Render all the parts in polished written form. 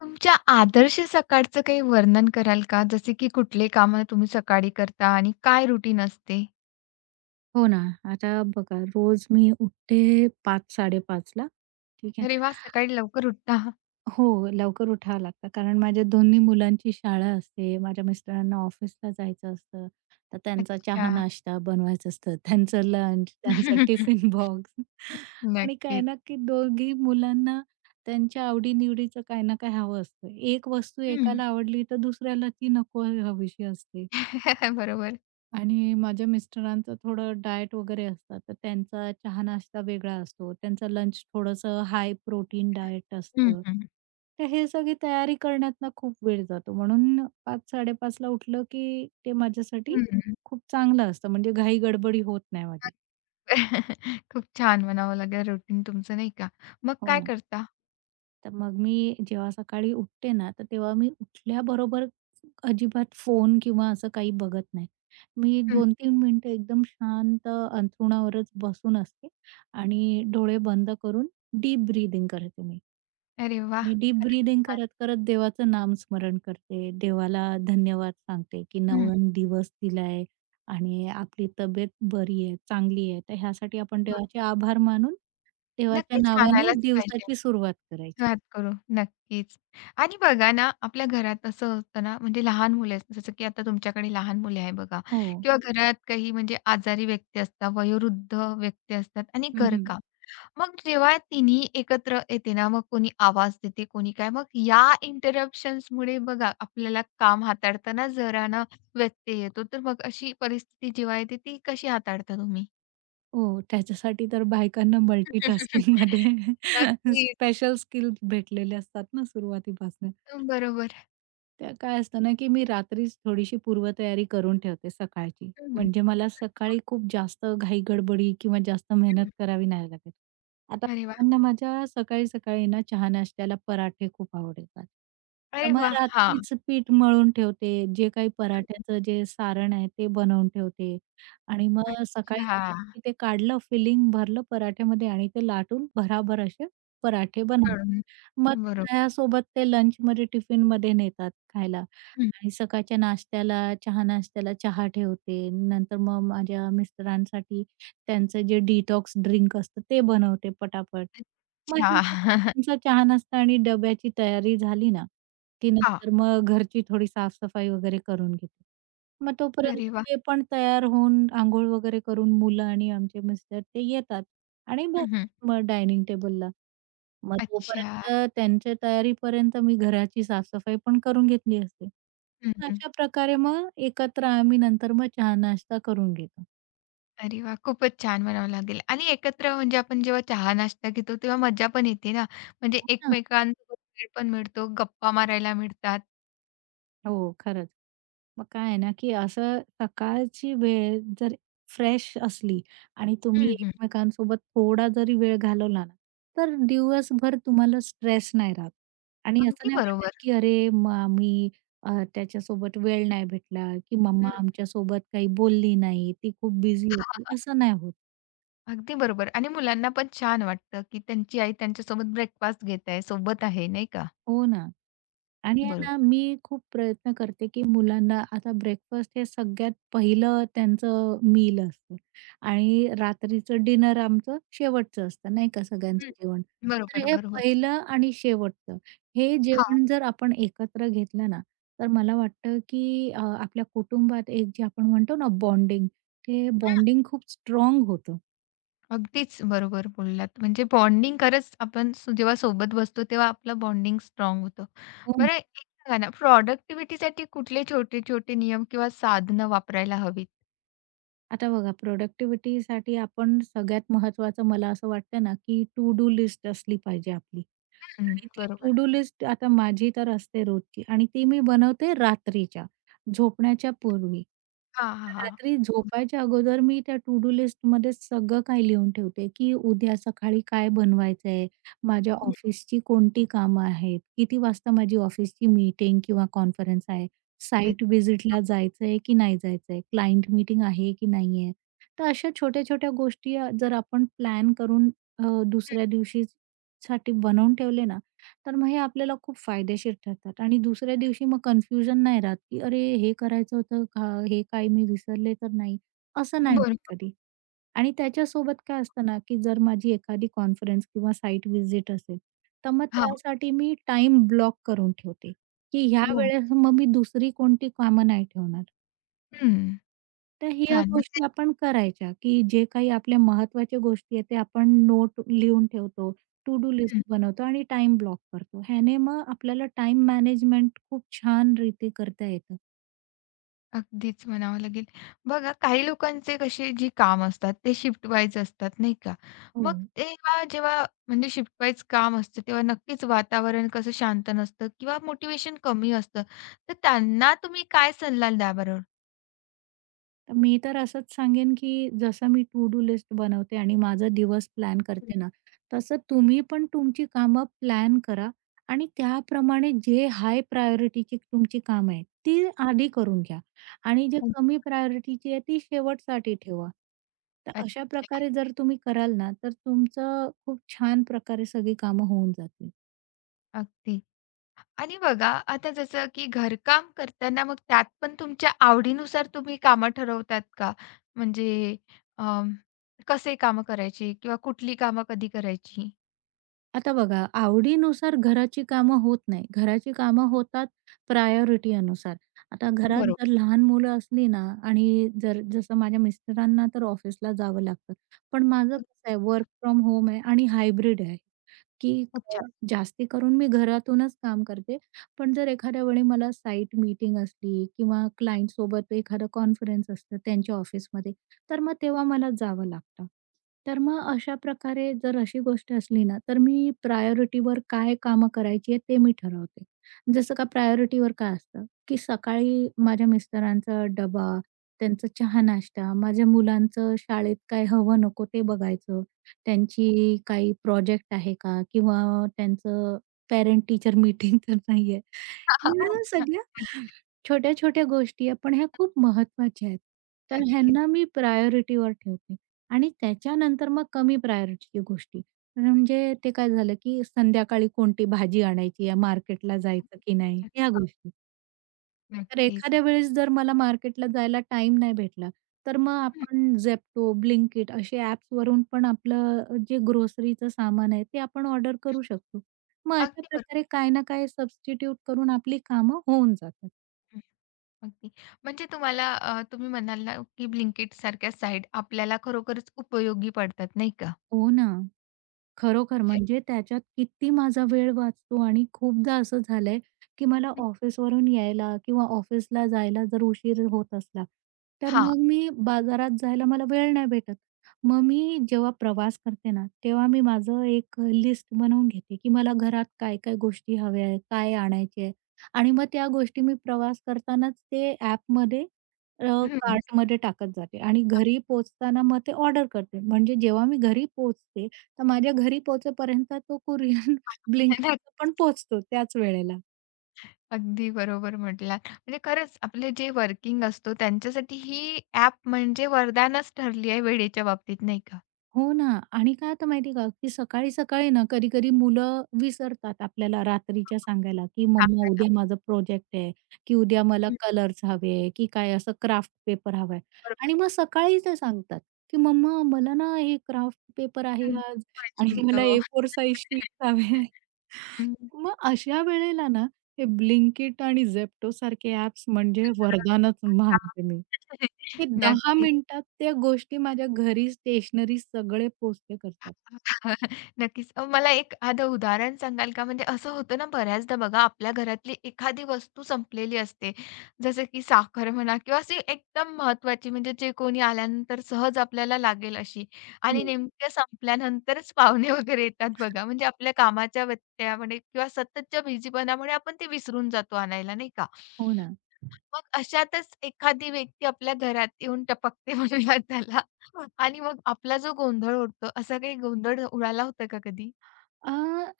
तुमच्या आदर्श सकाळचं काही वर्णन कराल का? जसे की कुठले कामं तुम्ही सकाळी करता आणि काय रुटीन असते? हो ना. आता बघा रोज मी उठते 5:00-5:30 ला. ठीक आहे. अरे वा, सकाळी लवकर उठता. हो, लवकर उठावं लागतं कारण माझ्या दोन्ही मुलांची शाळा असते. माझ्या मिस्टरांना ऑफिसला जायचं असतं. तर त्यांचा अच्छा. चहा नाश्ता बनवायचा असतं. त्यांचं लंच, त्यांचा टिफिन बॉक्स. आणि काय नक्कीच. ना, की दोघी मुलांना त्यांच्या आवडी-निवडीचं काय ना काही हवं असतं. एक वस्तू हं. एकाला आवडली तर दुसऱ्याला ती नको हवीशी असते. बरोबर. आणि माझ्या मिस्टरांचं थोडं डाएट वगैरे असतात, तर त्यांचा चहा नाश्ता वेगळा असतो. त्यांचा लंच थोडंसं हाय प्रोटीन डाएट हं, असतं. हं. तर हे सगळी तयारी करण्यात ना खूप वेळ जातो. म्हणून 5:00-5:30 ला उठलं, की ते माझ्यासाठी हं. खूप चांगलं असतं. म्हणजे घाई गडबडी होत नाही माझी. खूप छान म्हणावं लागेल रुटीन तुमचं नाही का? मग हो काय ना. करता? तर मग मी जेव्हा सकाळी उठते ना, तर तेव्हा मी उठल्याबरोबर अजिबात फोन किंवा असं काही बघत नाही. मी हं. 2-3 मिनिटं एकदम शांत अंथरुणावरच बसून असते आणि डोळे बंद करून डीप ब्रीथिंग करते मी अरे वा, आणि डीप खरंच ब्रीथिंग छान. करत-करत देवाचं नामस्मरण करते. देवाला धन्यवाद सांगते, की हं. नवीन दिवस दिलाय आणि आपली तब्येत बरी आहे, चांगली आहे. तर ह्यासाठी आपण बरोबर. देवाचे आभार मानून देवाच्या नक्कीच नावानं मानायलाच दिवसाची सुरुवात करायची. घात करू. नक्कीच. आणि बघा ना, आपल्या घरात असं होतं ना, म्हणजे लहान मुलं आहेत, जसं की आता तुमच्याकडे लहान मुले आहे बघा हो. किंवा घरात काही म्हणजे आजारी व्यक्ती असतात, वयोवृद्ध व्यक्ती असतात आणि हं, हं. घरकाम. मग जेव्हा तिन्ही एकत्र येते ना, मग कोणी आवाज देते, कोणी काय. मग या इंटरप्शन्समुळे बघा आपल्याला काम हाताळताना जरा ना व्यत्यय येतो. तर मग अशी परिस्थिती जेव्हा येते, ती कशी हाताळता तुम्ही? हो, त्याच्यासाठी तर बायकांना नक्कीच. मल्टीटास्किंगमध्ये स्पेशल स्किल्स भेटलेले असतात ना सुरुवातीपासून. बरोबर. त्या काय असतं ना, की मी रात्रीच थोडीशी पूर्वतयारी करून ठेवते सकाळची. हं, हं. म्हणजे मला सकाळी खूप जास्त घाई-गडबडी किंवा जास्त मेहनत करावी नाही लागत. आता अरे वाह! त्यांना माझ्या सकाळी-सकाळी ना चहा-नाश्त्याला पराठे खूप आवडतात. अरे त्यामुळे वाह! हां. रात्रीच पीठ मळून ठेवते. जे काही हं. पराठ्याचं जे सारण आहे ते बनवून ठेवते आणि मग सकाळी अच्छा. ते काढलं, फिलिंग भरलं पराठ्यामध्ये आणि ते लाटून भराभर असे पराठे बनवले. कळून मग ते बरोबर. चहासोबत, ते लंचमध्ये, टिफिनमध्ये नेतात खायला हं. आणि सकाळच्या नाश्त्याला, चहा नाश्त्याला चहा ठेवते. नंतर मग माझ्या मिस्टरांसाठी त्यांचं जे डिटॉक्स ड्रिंक असतं ते बनवते पटापट. मग हे सगळं, अच्छा. त्यांचा चहा नाश्ता आणि डब्याची तयारी झाली ना, की हां. नंतर मग घरची थोडी साफसफाई वगैरे करून घेते. मग तोपर्यंत अरे वाह! ते पण तयार होऊन अंघोळ वगैरे करून मुलं आणि आमचे मिस्टर ते येतात आणि हं, हं. बसतात मग डायनिंग टेबलला. मग अच्छा. तोपर्यंत त्यांच्या तयारीपर्यंत मी घराची साफसफाई पण करून घेतली असते. हं, हं. अशा प्रकारे मग एकत्र आम्ही नंतर मग चहा-नाश्ता करून घेतो. अरे वाह! खूपच छान म्हणावं लागेल आणि एकत्र म्हणजे आपण जेव्हा चहा नाश्ता घेतो तेव्हा मज्जा पण येते ना, म्हणजे हो ना. एकमेकांसोबत वेळ पण मिळतो, गप्पा मारायला मिळतात. हो, खरंच. मग काय आहे ना, की असं सकाळची वेळ जर फ्रेश असली आणि तुम्ही हं, हं. एकमेकांसोबत थोडा जरी वेळ घालवला ना, तर दिवसभर तुम्हाला स्ट्रेस नाही राहत आणि असं अगदी नाही वाटत, बरोबर. की अरे मग आम्ही त्याच्यासोबत वेळ नाही भेटला, की मम्मा हं. आमच्यासोबत काही बोलली नाही, ती खूप बिझी होती, असं नाही होत. अगदी बरोबर आणि मुलांना पण छान वाटतं, की त्यांची आई त्यांच्यासोबत ब्रेकफास्ट घेत आहे, सोबत आहे, नाही का? हो ना. आणि आहे बरोबर. ना, मी खूप प्रयत्न करते, की मुलांना आता ब्रेकफास्ट हे सगळ्यात पहिलं त्यांचं मील असतं आणि रात्रीचं डिनर आमचं शेवटचं असतं, नाही का सगळ्यांचं हं. जेवण. तर बरोबर, हे बरोबर. पहिलं आणि शेवटचं हे हां. जेवण जर आपण एकत्र घेतलं ना, तर मला वाटतं, की आपल्या कुटुंबात एक जे आपण म्हणतो ना बॉन्डिंग, ते बॉन्डिंग खूप स्ट्राँग होतं. अगदीच बरोबर बोललात. म्हणजे बॉन्डिंग खरंच आपण जेव्हा सोबत बसतो तेव्हा आपलं बॉन्डिंग स्ट्राँग होतं. हो. बरं एक सांगा ना, प्रॉडक्टिव्हिटीसाठी कुठले छोटे-छोटे नियम किंवा साधनं वापरायला हवीत? आता बघा, प्रोडक्टिव्हिटीसाठी आपण सगळ्यात महत्त्वाचं मला असं वाटतं ना, की टू डू लिस्ट असली पाहिजे आपली. हं, आणि ती बरोबर. टू डू लिस्ट आता माझी तर असते रोजची आणि ती मी बनवते रात्रीच्या, झोपण्याच्या पूर्वी. हां, हां, तर हां. रात्री झोपायच्या अगोदर मी त्या टू डू लिस्टमध्ये सगळं काही लिहून ठेवते, की उद्या सकाळी काय बनवायचं आहे, माझ्या ऑफिसची कोणती कामं आहेत, किती वाजता माझी ऑफिसची मीटिंग किंवा कॉन्फरन्स आहे. साइट व्हिजिटला जायचंय की नाही जायचंय, क्लायंट मीटिंग आहे की नाहीये. तर अशा छोट्या-छोट्या गोष्टी जर आपण प्लॅन करून अ, दुसऱ्या दिवशीसाठी बनवून ठेवले ना, तर मग हे आपल्याला खूप फायदेशीर ठरतात आणि दुसऱ्या दिवशी मग कन्फ्युजन नाही राहत, की "अरे, हे करायचं होतं का? हे काय मी विसरले तर नाही?" असं नाही होत बरोबर. कधी. आणि त्याच्यासोबत काय असतं ना, की जर माझी एखादी कॉन्फरन्स किंवा साइट व्हिजिट असेल, तर मग हां. त्यासाठी मी टाइम ब्लॉक करून ठेवते, की ह्या हो. वेळेस मग मी दुसरी कोणती कामं नाही ठेवणार. हं. तर ह्या छान. म्हणजे गोष्टी आपण करायच्या, की जे काही आपल्या महत्त्वाच्या गोष्टी आहेत, ते आपण नोट लिहून ठेवतो, टू डू लिस्ट बनवतो आणि टाईम ब्लॉक करतो. ह्याने मग आपल्याला टाईम मॅनेजमेंट खूप छान रीती करता येतं. अगदीच म्हणावं लागेल. बघा काही लोकांचे कसे जी काम असतात ते शिफ्ट वाईज असतात नाही का? हो. मग तेव्हा जेव्हा म्हणजे शिफ्ट वाईज काम असतं तेव्हा नक्कीच वातावरण कसं शांत नसतं किंवा मोटिव्हेशन कमी असतं. तर त्यांना तुम्ही काय सल्ला द्या बरं? तर मी तर असंच सांगेन, की जसं मी टू डू लिस्ट बनवते आणि माझा दिवस प्लॅन करते ना, तसं तुम्ही पण तुमची कामं प्लॅन करा आणि त्याप्रमाणे जे हाय प्रायोरिटीची तुमची कामं आहेत, ती आधी करून घ्या आणि जे कमी प्रायोरिटीची आहे, ती शेवटसाठी ठेवा. तर अशा अच्छा. प्रकारे जर तुम्ही कराल ना, तर तुमचं खूप छान प्रकारे सगळी कामं होऊन जातील. अगदी. आणि बघा आता जसं की घरकाम करताना मग त्यात पण तुमच्या आवडीनुसार तुम्ही कामं ठरवतात का? म्हणजे अ, कसे कामं करायची किंवा कुठली कामं कधी करायची? आता बघा, आवडीनुसार घराची कामं होत नाही. घराची कामं होतात प्रायोरिटी अनुसार. आता घरात बरोबर. जर लहान मुलं असली ना आणि जर जसं माझ्या मिस्टरांना तर ऑफिसला जावं लागतं. पण माझं कसं आहे, वर्क फ्रॉम होम आहे आणि हायब्रिड आहे. की खूप अ, छान. जास्ती करून मी घरातूनच काम करते. पण जर एखाद्या वेळी मला साइट मीटिंग असली किंवा क्लायंटसोबत एखादा कॉन्फरन्स असतं त्यांच्या ऑफिसमध्ये, तर मग तेव्हा मला जावं लागतं. तर मग अशा प्रकारे जर अशी गोष्ट असली ना, तर मी प्रायोरिटीवर काय कामं करायची आहेत ते मी ठरवते. जसं का प्रायोरिटीवर काय असतं, की सकाळी माझ्या मिस्टरांचा डबा, त्यांचा चहा-नाश्ता, माझ्या मुलांचं शाळेत काय हवं नको ते बघायचं. त्यांची काही प्रोजेक्ट आहे का? किंवा त्यांचं पॅरेंट टीचर मीटिंग तर नाहीये. या सगळ्या छोट्या-छोट्या गोष्टी आहे, पण ह्या खूप महत्त्वाच्या आहेत. तर नक्कीच, ह्यांना मी प्रायोरिटीवर ठेवते आणि त्याच्यानंतर मग कमी प्रायोरिटीची गोष्टी. म्हणजे ते काय झालं, की संध्याकाळी कोणती भाजी आणायची आहे, मार्केटला जायचं की नाही, ह्या गोष्टी. तर नक्कीच. एखाद्या वेळेस जर मला मार्केटला जायला टाइम नाही भेटला, तर मग हं, आपण Zepto, ब्लिंकिट, असे ॲप्सवरून पण आपलं जे ग्रोसरीचं सामान आहे ते आपण ऑर्डर करू शकतो. मग अशा अगदी बरोबर. प्रकारे काही ना काही सबस्टिट्यूट करून आपली कामं होऊन जातात. हं, अगदी. म्हणजे तुम्हाला तुम्ही म्हणाल ना, की Blinkit सारख्या साइट आपल्याला खरोखरच उपयोगी पडतात, नाही का? हो ना. खरोखर म्हणजे म्हणजे त्याच्यात किती माझा वेळ वाचतो आणि खूपदा असं झालंय, की मला ऑफिसवरून यायला किंवा ऑफिसला जायला जर उशीर होत असला, तर हां. मग मी बाजारात जायला मला वेळ नाही भेटत. मग मी जेव्हा प्रवास करते ना, तेव्हा मी माझं एक लिस्ट बनवून घेते, की मला घरात काय-काय गोष्टी हव्या आहेत, काय आणायचे आहे आणि मग त्या गोष्टी मी प्रवास करतानाच ते ॲपमध्ये हं. कार्टमध्ये टाकत जाते आणि घरी पोहोचताना मग ते ऑर्डर करते. म्हणजे जेव्हा मी घरी पोहोचते तर माझ्या घरी पोहोचेपर्यंत तो कुरिअर Blinkitचा पण पोहोचतो त्याच वेळेला. अगदी बरोबर म्हटलात. म्हणजे खरंच आपले जे वर्किंग असतो त्यांच्यासाठी ही ॲप म्हणजे वरदानच ठरली आहे वेळेच्या बाबतीत, नाही का? हो ना. आणि काय होतं माहिती आहे का, की सकाळी-सकाळी ना कधी-कधी मुलं विसरतात आपल्याला रात्रीच्या सांगायला, की "मम्मा कामाला उद्या माझा प्रोजेक्ट आहे" की "उद्या मला हं, कलर्स हवे" की काय असं क्राफ्ट पेपर हवाय. बरोबर. आणि मग सकाळी ते सांगतात, की "मम्मा मला ना हे क्राफ्ट पेपर आहे हं. आज वेळ आणि ठेवतो. मला A4 साइझ शीट्स हवे". हं. मग अशा वेळेला ना, हे Blinkit आणि Zepto सारखे ॲप्स म्हणजे सगळं वरदानच काम. मानते मी. हे 10 नक्कीच. मिनिटात त्या गोष्टी माझ्या घरी, स्टेशनरी सगळे पोहोचते करतात. नक्कीच. मला एक आधं उदाहरण सांगाल का? म्हणजे असं होतं ना बऱ्याचदा बघा आपल्या घरातली एखादी वस्तू संपलेली असते. जसं की साखर म्हणा किंवा अशी एकदम महत्त्वाची म्हणजे जे कोणी आल्यानंतर सहज आपल्याला लागेल अशी आणि हो, नेमक्या संपल्यानंतरच पाहुणे वगैरे येतात बघा. म्हणजे आपल्या कामाच्या व्यत्ययामुळे किंवा सततच्या बिझीपणामुळे आपण ते विसरून जातो आणायला, नाही का? हो ना. मग अशातच एखादी व्यक्ती आपल्या घरात येऊन टपकते म्हणूयात त्याला आणि मग आपला जो गोंधळ उडतो, असा काही गोंधळ उडाला होता का कधी? अ,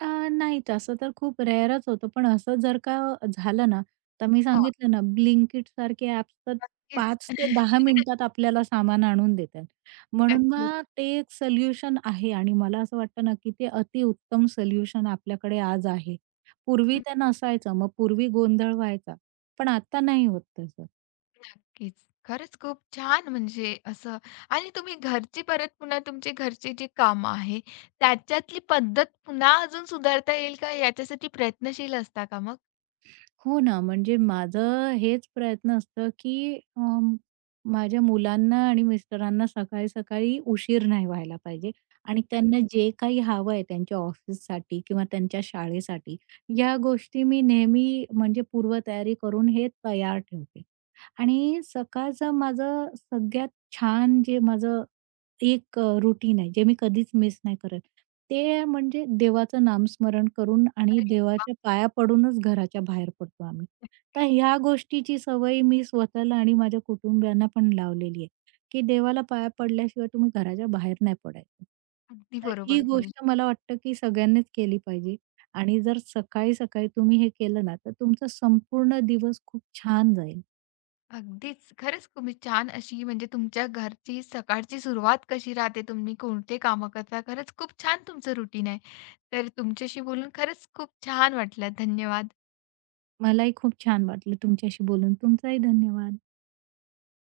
अ, नाही, तसं तर खूप रेअरच होतं. पण असं जर का झालं ना, तर मी हां, सांगितलं ना Blinkit सारखे ॲप्स तर नक्कीच. पाच ते 10 मिनिटात आपल्याला सामान आणून देतात. म्हणून नक्कीच. मग ते एक सोल्युशन आहे आणि मला असं वाटतं ना, की ते अतिउत्तम सोल्युशन आपल्याकडे आज आहे. पूर्वी हं, ते नसायचं, मग पूर्वी गोंधळ व्हायचा. पण आता नाही होत तसं. नक्कीच. खरंच खूप छान म्हणजे असं आणि तुम्ही घरची परत पुन्हा तुमचे घरचे जे कामं आहे, त्याच्यातली पद्धत पुन्हा अजून सुधारता येईल का याच्यासाठी प्रयत्नशील असता का मग? हो ना, म्हणजे माझं हेच प्रयत्न असतं, की माझ्या मुलांना आणि मिस्टरांना सकाळी-सकाळी उशीर नाही व्हायला पाहिजे आणि त्यांना नक्कीच. जे काही हवं आहे त्यांच्या ऑफिससाठी किंवा त्यांच्या शाळेसाठी, या गोष्टी मी नेहमी म्हणजे पूर्वतयारी करून हे तयार ठेवते. आणि सकाळचं माझं सगळ्यात छान जे माझं एक रूटीन आहे, जे मी कधीच मिस नाही करत. ते म्हणजे देवाचं नामस्मरण करून आणि वाह! देवाच्या पाया पडूनच घराच्या बाहेर पडतो आम्ही. तर ह्या गोष्टीची सवय मी स्वतःला आणि माझ्या कुटुंबियांना पण लावलेली आहे, की देवाला पाया पडल्याशिवाय तुम्ही घराच्या बाहेर नाही पडायचं. अगदी तर ही बरोबर बोललात. गोष्ट मला वाटतं, की सगळ्यांनीच केली पाहिजे आणि जर सकाळी-सकाळी तुम्ही हे केलं ना, तर तुमचा संपूर्ण दिवस खूप छान जाईल. अगदीच. खरंच तुम्ही छान अशी म्हणजे तुमच्या घरची सकाळची सुरुवात कशी राहते, तुम्ही कोणते कामं करता, खरंच खूप छान तुमचं रुटीन आहे. तर तुमच्याशी बोलून खरंच खूप छान वाटलं. धन्यवाद. मलाही खूप छान वाटलं तुमच्याशी बोलून. तुमचाही धन्यवाद.